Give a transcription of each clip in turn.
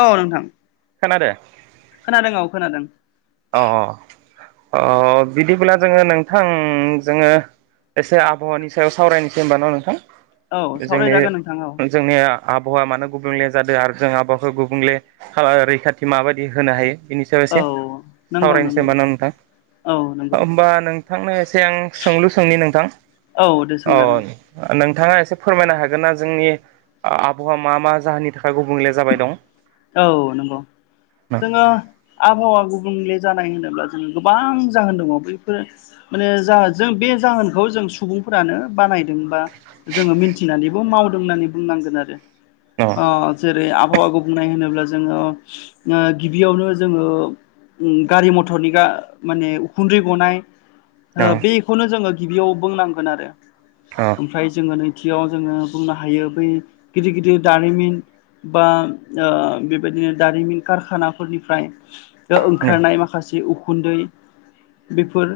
औ नोंथां। खोनादो। खोनादों औ खोनादों अ अ बिदिब्ला जोङो नोंथां जोङो एसे आबहावानि सायाव सावरायनोसै होनबान' नोंथां औ जोंनि सावरायजागोन नोंथां औ जोंनिया आबहावा मानो गुबुंले जादों आरो जों आबहावाखौ गुबुंले रैखाथि माबायदि होनो हायो बिनि सायाव औ एसे नंगौ सावरायनोसै नंगौ होम्बा ना नोंथां औ नंगौ होम्बा नोंथांनो एसे आं सोंलु सोंनि नोंथां औ दे सोंजागोन औ नोंथाङा एसे फोरमायनो हागोन ना जोंनि आबहावा मा मा जाहोननि थाखाय गुबुंले जाबाय दं औ नंगौ अ जोङो आबहावा गुबुंले जानाय होनोब्ला जों गोबां जाहोन दङ बेफोर माने जा जों बे जाहोनखौ जों सुबुं फोरानो बानायदों बा जोङो मिथिनानैबो मावदों होननानै बुंनांगोन आरो अ जेरै आबबाखौ। मानो होनोब्ला जोङो गिबियावनो जोङो उ गारि मथरनि गा माने उखुन्दै गनाय। अ बेखौनो जोङो गिबियाव बुंनांगोन आरो अ ओमफ्राय जोङो नै खाथियाव जोङो बुंनो हायो बै गिदिर गिदिर दारिमिन बा ओ बेबायदिनो दारिमिन कारखानाफोरनिफ्राय ओंखारनाय माखासे उ गुन्दै बेफोर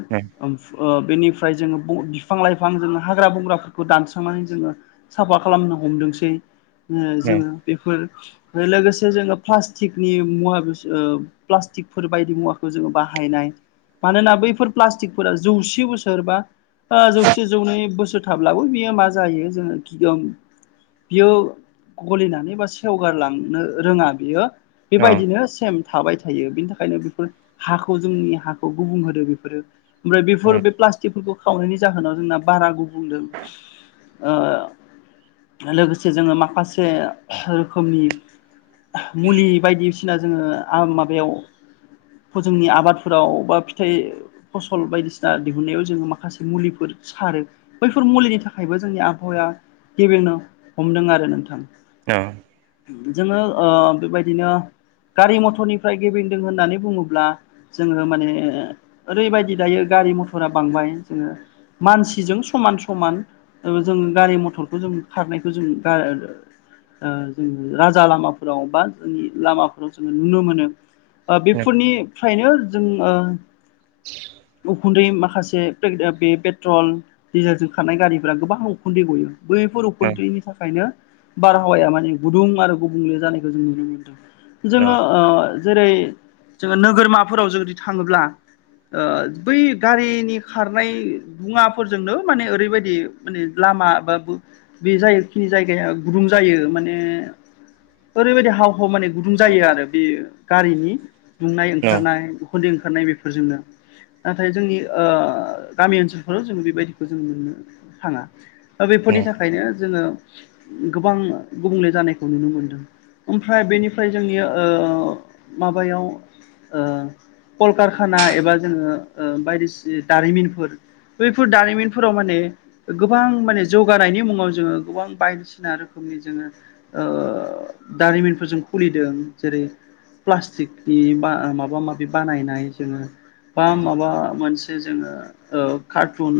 औ बेनिफ्राय जोङो बिफां लाइफां जोङो हाग्रा बंग्राफोरखौ दानस्रांनानै जोङो साफा खालामनो। हमदोंसै जोङो बेफोर। लोगोसे जोङो प्लास्टिकनि मुवा बेस प्लास्टिकफोर बायदि मुवाखौ जोङो बाहायनाय मानोना बैफोर प्लास्टिकफोरा जौसे बोसोरबा जौसे जौनै बोसोर थाब्लाबो बियो मा जायो जोङो गिदम बियो गलिनानै बा सेव फुआरलांनो रोङा बियो अ बेबायदिनो सेम। थाबाय थायो बेनि थाखायनो बेफोर हाखौ जोंनि हाखौ गुबुं होदो बेफोरो। ओमफ्राय बेफोर बे प्लास्टिकफोरखौ खावनायनि जाहोनाव जोंना बारा गुबुंदों लोगोसे जोङो माखासे रोखोमनि। मुलि बायदिसिना जोङो माबायाव जोंनि आबादफोराव बा फिथाइ फसल बायदिसिना दिहुननायाव जोङो माखासे मुलिफोर सारो बैफोर मुलिनि थाखायबो जोंनि आबहावाया गेबेंनो हमदों आरो नोंथां। औ। जोङो ओ बेबायदिनो गारि मथरनिफ्राय गेबें दों होननानै बुङोब्ला जोङो माने ओरैबायदि दायो गारि मथरा बांबाय जोङो। मानसिजों समान समान जोङो गारि मथरखौ जों खारनायखौ जों ओ उम राजा लामाफोराव बा जोंनि लामाफोराव जोङो नुनो मोनो बा औ बेफोरनि। बेनिखायनो जों ओ [inaudible] उखुन्दै माखासे बे पेट्रल डिजेलजों खारनाय गारिफोरा गोबां उखुन्दै गयो बैफोर उखुन्थ्रिनि थाखायनो बारहावाया माने गुदुं आरो गुबुंले जानायखौ जों नुनो मोनदों। जोङो ओ जेरै जोङो नोगोरमाफोराव जुदि थाङोब्ला। बै गारिनि खारनाय बुवाफोरजोंनो माने ओरैबायदि माने लामा बा बे जायोखिनि जायगाया। गुदुं जायो माने ओरैबायदि हाव अ माने गुदुं जायो आरो बे गारिनि दुंनाय ओंखारनाय उखन्दैओंखार। ओंखारनाय बेफोरजोंनो। नाथाय जोंनि ओ गामि ओनसोलफोराव जोङो बेबायदिखौ जों नुनो थाङा बेफोरनि थाखायनो जोङो गोबां गुबुंले जानाय। नुनो मोनदों ओमफ्राय बेनिफ्राय जोंनि ओ माबायाव। कलकारखाना एबा जोङो बायदिसिना दारिमिनफोर। बैफोर दारिमिनफोराव माने गोबां माने जौगानायनि मुङाव जोङो गोबां बायदिसिना रोखोम। जोङो दारिमिनफोरजों खुलिदों जेरै प्लास्टिकनि बा माबा माबि बानायनाय जोङो। बा माबा मोनसे जोङो कारटुन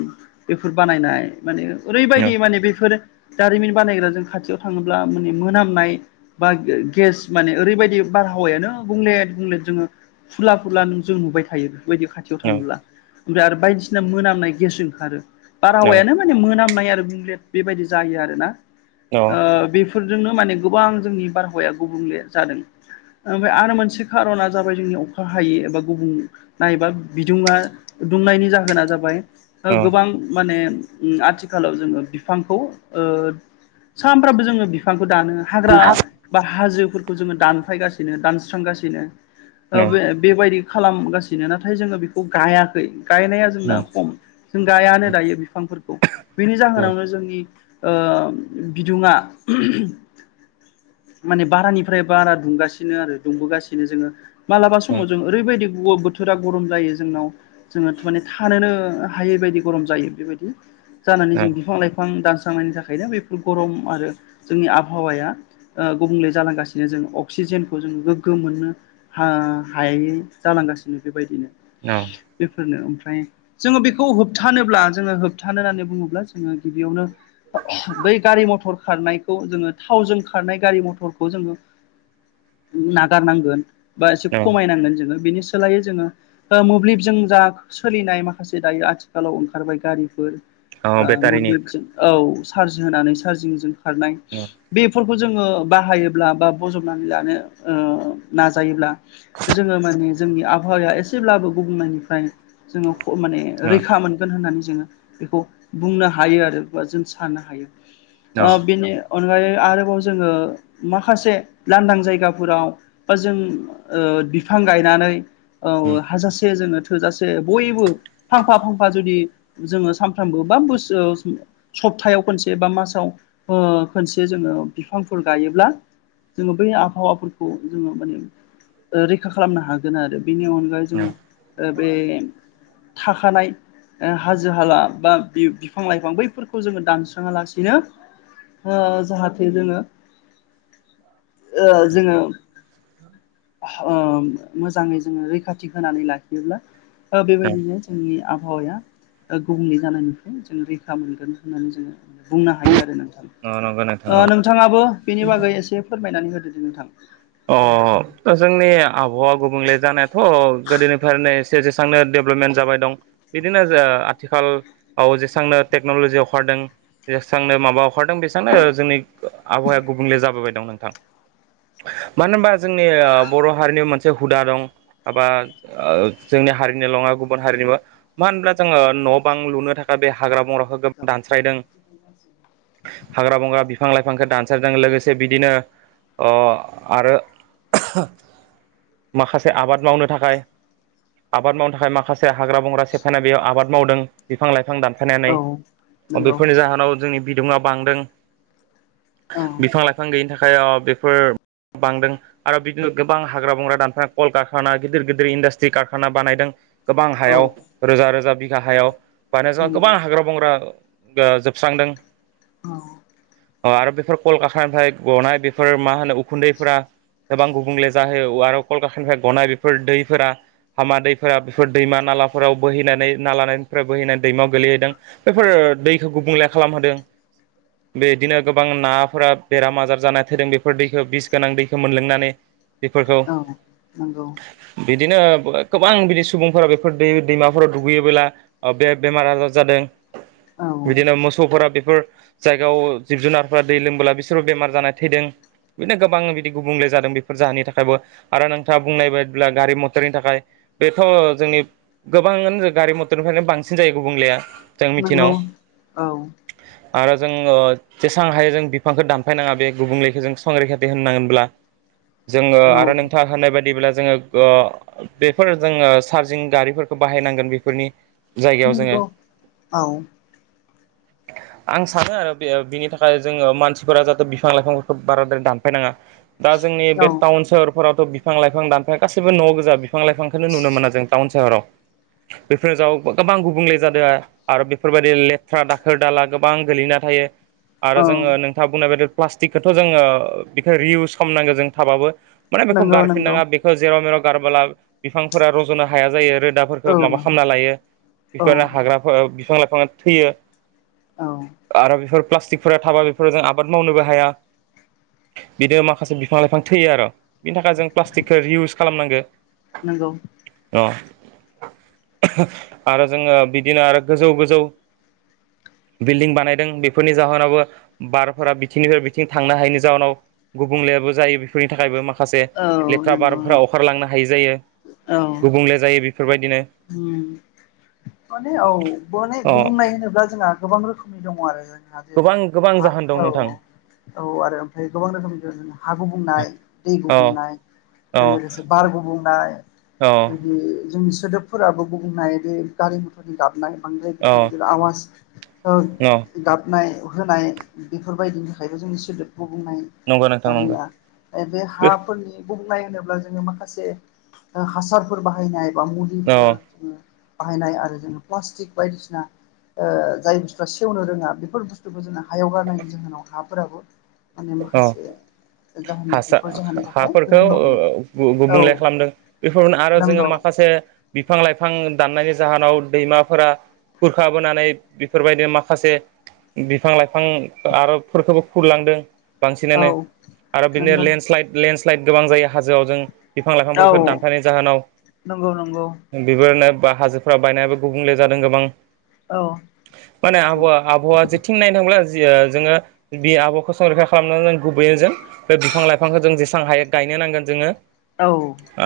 बेफोर बानायनाय माने ओरैबायदि माने बेफोर दारिमिन बानायग्रा जों खाथियाव थाङोब्ला माने मोनामनाय बा गेस माने ओरैबायदि बारहावायानो गुबुंले गुबुंले जोङो फुला फुला नों जों नुबाय थायो। बायदि खाथियाव थाङोब्ला ओमफ्राय आरो बायदिसिना मोनामनाय गेस ओंखारो बारहावायानो माने मोनामनाय आरो बिदिनो बेबादि जायो आरोना ओ बे जोंनो माने गोबां जोंनि बारहावाया गुबुंले जादों। ओमफ्राय आरो मोनसे खारना जाबाय जोंनि अखा हायै एबा गुबुं नायबा बिदुङा दुंनायनि जाहोना जाबाय। गोबां माने आथिखालाव जोङो बिफांखौ ओ सानफ्रामबो जोङो बिफांखौ दानो हाग्रा बा हाजोफोरखौ जोङो दानफायगासिनो दान सुस्रांगासिनो बे बेबायदि खालामगासिनो नाथाय जोङो बेखौ गायाखै। गायनाया जोंना खम जों गायानो दायो बिफांफोरखौ बेनि जाहोनावनो जोंनि ओ बिदुङा उहह माने बारानिफ्राय बारा दुंगासिनो आरो दुंबोगासिनो जोङो मालाबा समाव जों ओरैबायदि बोथोरा गरम जायो जोंनाव जोङो थानोनो हायै बायदि गरम जायो बेबायदि जानानै जों बिफां लाइफां दानस्रांनायनि थाखायनो बेफोर गरम आरो जोंनि आबहावाया गुबुंले जालांगासिनो जों अक्सिजेनखौ जों गोग्गो मोननो ओ हायै जालांगासिनो बेबायदिनो बेफोरनो ओमफ्राय जोङो बेखौ होबथानोब्ला जोङो होबथानो होननानै बुङोब्ला जोङो गिबियावनो बै गारि मथर खारनाय खौ जोङो थावजों खारनाय गारि मथरखौ जोङो नागारनांगोन बा एसे खमायनांगोन जोङो बेनि- सोलायो जोङो मोब्लिबजों जा सोलिनाय माखासे दायो आथिखालाव ओंखारबाय गारिफोर बेटारिनि मोबब औ चार्ज होनानै चार्जिंजों खारनाय बे खौ जोङो बाहायोब्ला बा बजबनानै लानो नाजायोब्ला जोङो माने जोंनि आबहावाया एसेब्लाबो गुबुंनायनिफ्राय जोङो माने औ रैखा मोनगोन होन्नानै जोङो बेखौ बुंनो हायो आरो बा जों सानो हायो ओ न। बेनि अनगायै आरोबाव जोङो माखासे लांदां जायगाफोराव बा जों बिफां गायनानै ओ हाजासे जोङो थोजासे बयबो फांफा फांफा जुदि जोङो सानफ्रबो बा बोसोर सप्तायाव खनसे बा मासाव खनसे जोङो बिफांफोर गायोब्ला जोङो बै आबहावाफोरखौ जोङो माने रैखा खालामनो हागोन आरो। बेनि अनगायै जोङो बे थाखानाय हाजो हाला बा बिफां लाइफां बैफोरखौ जोङो दानस्राङा लासिनो जाहाथे जोङो ओ जोङो ओ मोजाङै जोङो रैखाथि होनानै लाखियोब्ला बेबायदिनो जोंनि आबहावाया गुबुंले जानायनिफ्राय जों रैखा मोनगोन होननानै जोङो बुंनो हायो आरो। नोंथां। नोंथां नोंथाङाबो बेनि बागै एसे फोरमायनानै होदोदिे नोंथां। अ जोंनि आबहावा गुबुंले जानायाथ' गोदोनिफ्रायनो जेसांनो डेभेलपमेन्ट जाबाय दं बिदिनो आथिखालाव जेसांनो टेक्न'लजियाव ओंखारदों जेसेबांनो माबा ओंखारदों बेसेबांनो जोंनि आबहावाया गुबुंले जाबोबाय दं नोंथां। मानो होनबा जोंनि बर' हारिनि मोनसे हुदा दं। ऐसा जोंनि हारिनि' नङा गुबुन हारिनिबो मानो होनब्ला जोंङो न' बां लुनो थाखाय बे हाग्रा बंग्राखौ दानस्रायदों हाग्रा बंग्रा बिफां लाइफांखौ दानसारजों लोगोसे बिदिनो अ आरो माखासे आबाद मावनो थाखाय आबाद मावनो थाखाय माखासे हाग्रा बंग्रा सेफायनाय बेयाव आबाद मावदों बिफां लाइफां दान खनानै औ नंगौ बेफोरनि जाहोनाव जोंनि बिदुङा बांदों औ बिफां लाइफां गैयिनि थाखाय बेफोर बांदों आरो बिदिनो गोबां हाग्रा बंग्रा दानफ्रा कल कारखाना गिदिर गिदिर इन्डास्ट्रि कारखाना बानायदों गोबां औ हायाव रोजा रोजा बिघा हायाव बानो जोंहा गोबां नंगौ हाग्रा बंग्रा जोबस्रांदों औ अ आरो बेफोर कलकातानिफ्राय गनाय बेफोर मा होनो उखुन्दैफोरा गोबां गुबुंले जाहयो अवार'कनफोरनिफ्राय गनाय बेफोर दैफ्रा हामा दैफोरा बेफोर दैमा नालाफोराव बोहैनानै ना लानायनिफ्राय बोहैनानै दैमायाव गोलैहैदों बेफोर दैखौ गुबुंले खालामहोदों बेदिनो गोबां नाफोरा बेराम आजार जानाय थैदों बेफोर दै बिस गोनां दैखौ मोनलोंनानै बेफोरखौ औ नंगौ बे बिदिनो गोबां बिदि सुबुंफोरा बेफोर दैमाफोराव दुगैयोबोला बे बेमार आजार जादों औ बिदिनो मोसौफोरा फोर जायगायाव जिब जुनारफोरा दै लोंबोला बिसोरबो बेमार जानाय थैदों। बिदिनो गोबां बिदि गुबुंले जादों बेफोर जाहोननि थाखायबो आरो नोंथाङा बुंनाय बायदिब्ला गारि मटरनि थाखाय बेथ' जोंनि गोबाङानो गारि मथरनिफ्रायनो बांसिन जायो गुबुंलाया। नंगौ औ आरो जों ओ जेसां हायो जों बिफांखौ दानफायनाङा बे गुबुंलेखौ जों रैखाथि होननांगोनब्ला जोंङो औ आरो नोंथाङा होनाय बायदि बदिब्ला जोंङो बेफोर जोंङो चार्जिं गारिफोरखौ बाहायनांगोन बेफोरनि जायगायाव जोङो नंगौ औ आं सानो आरो बिनि थाखाय जोंङो मानसिफोरा जाहाथे बिफां लाइफांफोरखौ बाराद्राय दानफायनाङा दा जोंनि बे औ टाउन सोहरफोरावथ' बिफां लाइफां दानफाया गासिबो न' गोजा बि बिफां लाइफांखौनो नुनो मोना जों टाउन सहराव बेफोर ज गोबां गुबुंले जादों आरो बेफोरबायदि लेथ्रा दाखोर दाला गोबां गोलैना थायो आरो औ जोंङो नोंथाङा बुंनाय बायदि प्लास्टिकोनि खोथा थ' जोंङो बेखौ रिउस खालामनांगौ जों थाबाबो माने बेखौ नंगौ नंगौ गारफिननाङा बेखौ जेराव मेराव गारबोला बिफांफोरा रज'नो हाया जायो। हदाफोरखौ माबा औ खालामना लायो औ बेफोरनो हाग्रा बिफां लाइफांआ थैयो। आरो बेफोर प्लास्टिकफोरा थाबा बेफोराव जों आबाद मावनोबो हाया बिदि माखासे बिफां लाइफां थैयो आरो बिनि थाखाय जों प्लास्टिकखौ इउस खालामनांगौ नंगौ अ आरो जोंङो बिदिनो आरो गोजौ गोजौ बिल्डिं बानायदों बेफोरनि जाहोनावबो बारफोरा बिथिंनिफ्राय बिथिं थांनो हायैनि जाउोनाव गुबुंलेबो जायो बेफोरनि थाखायबो माखासे औ लेथ्रा नंगौ बारफोरा अखारलांनो हा थायो जायो औ गुबुंले जायो बेफोरबायदिनो उम माने औ माने अ गुबुंनाय होनोब्ला जोंहा गोबां रोखोमनि दङ आरो जोंहा जेरै गोबां गोबां हा जाहोन दं औ नोंथां औ आरो ओमफ्राय गोबां रोखोमनि हा गुबुंनाय दै अ गुबुंनाय अ आरो लोगोसे बारग' बुंनाय अ बिदि जोंनि सोदोबफोराबो बुंनोनाय बे गारि मथरनि अ गाबनाय आवासखो गाबनाय होनाय बेफोरबायदिनि थाखायबो जोंनि सोदोब गुबुंनाय नंगौ नोंथां नंगौ जाहोना एबे हाफोरनि बुंनाय होनोब्ला जोङो माखासे हासारफोर बाहायनाय बा अ मुलिफोर जोङो बाहायनाय आरो जोङो प्लास्टिक बायदिसिना ओ जाय बुस्थुरा सेवनो रोङा बेफोर बुस्थुखौ जों हायाव गारनायनि जाहोनाव हाफोराबो माने अ माखासे जाहोननि हासा बेफोर जाहोननि थाखाय हाफोरखौ गुबुंनो हमदों औ गुबुंले खालामदों बेफोरनो आरो जोङो नंगौ माखासे से बिफां लाइफां दाननायनि जाहोनाव दैमाफोरा खुरखाबोनानै बेफोरबायदि माखासे बिफां लाइफां आरो फोरखौबो खुरलांदों बांसिनानो औ आरो बिदिनो नंगौ लेन्डस्लाइड लेन्डस्लाइद गोबां जायो हाजोआव जों बिफां औ लाइफांफोरखौ दानफायनाय जाहोनाव नंगौ नंगौ बेफोरनो बा हाजोफ्रा बायनायाबो गुबुंले जादों गोबां औ माने आबहावा आबहावा जेथिं नायनो थांब्ला जोङो बे आबहावाखौ संरैखा खालामनानै जों गुबै जों बे बिफां लाइफांखौ जों जेसां हायो गायनो नांगोन जोङो औ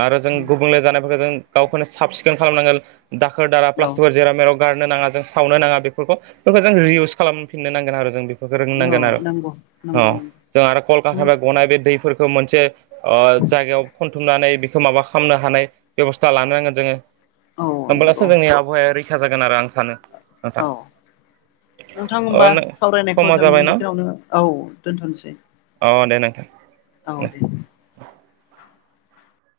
आरो जों गुबुंले जानायफोरखौ जों गावखौनो साब सिखोन खालामनांगोन। दाखोर दाला औ प्लास्टिकफोर जेराव मेराव गारनो नाङा जों सावनो नाङा बेफोरखौ बेफोरखौ जों रि इउस खालामफिननो नांगोन आरो जों बि रोंनांगोन आरो नंगौ नंगौ अ नंगौ जों आरो कलकारखाना बे गनाय बे दैफोरखौ मोनसे ओ जायगायाव खनथुमनानै बेखौ माबा खालामनो हानाय बेब'स्था लानो नांगोन जोङो औ होमबोब्लासो नंगौ जोंनि आबहावाया रैखा जागोन आरो आं सानो नोंथां। औ नोंथां होमबा अ सावरायनायखौ समा जों जाबाय न बिखिनिआवनो औ दोनथ'नोसै अ दे नोंथां। औ दे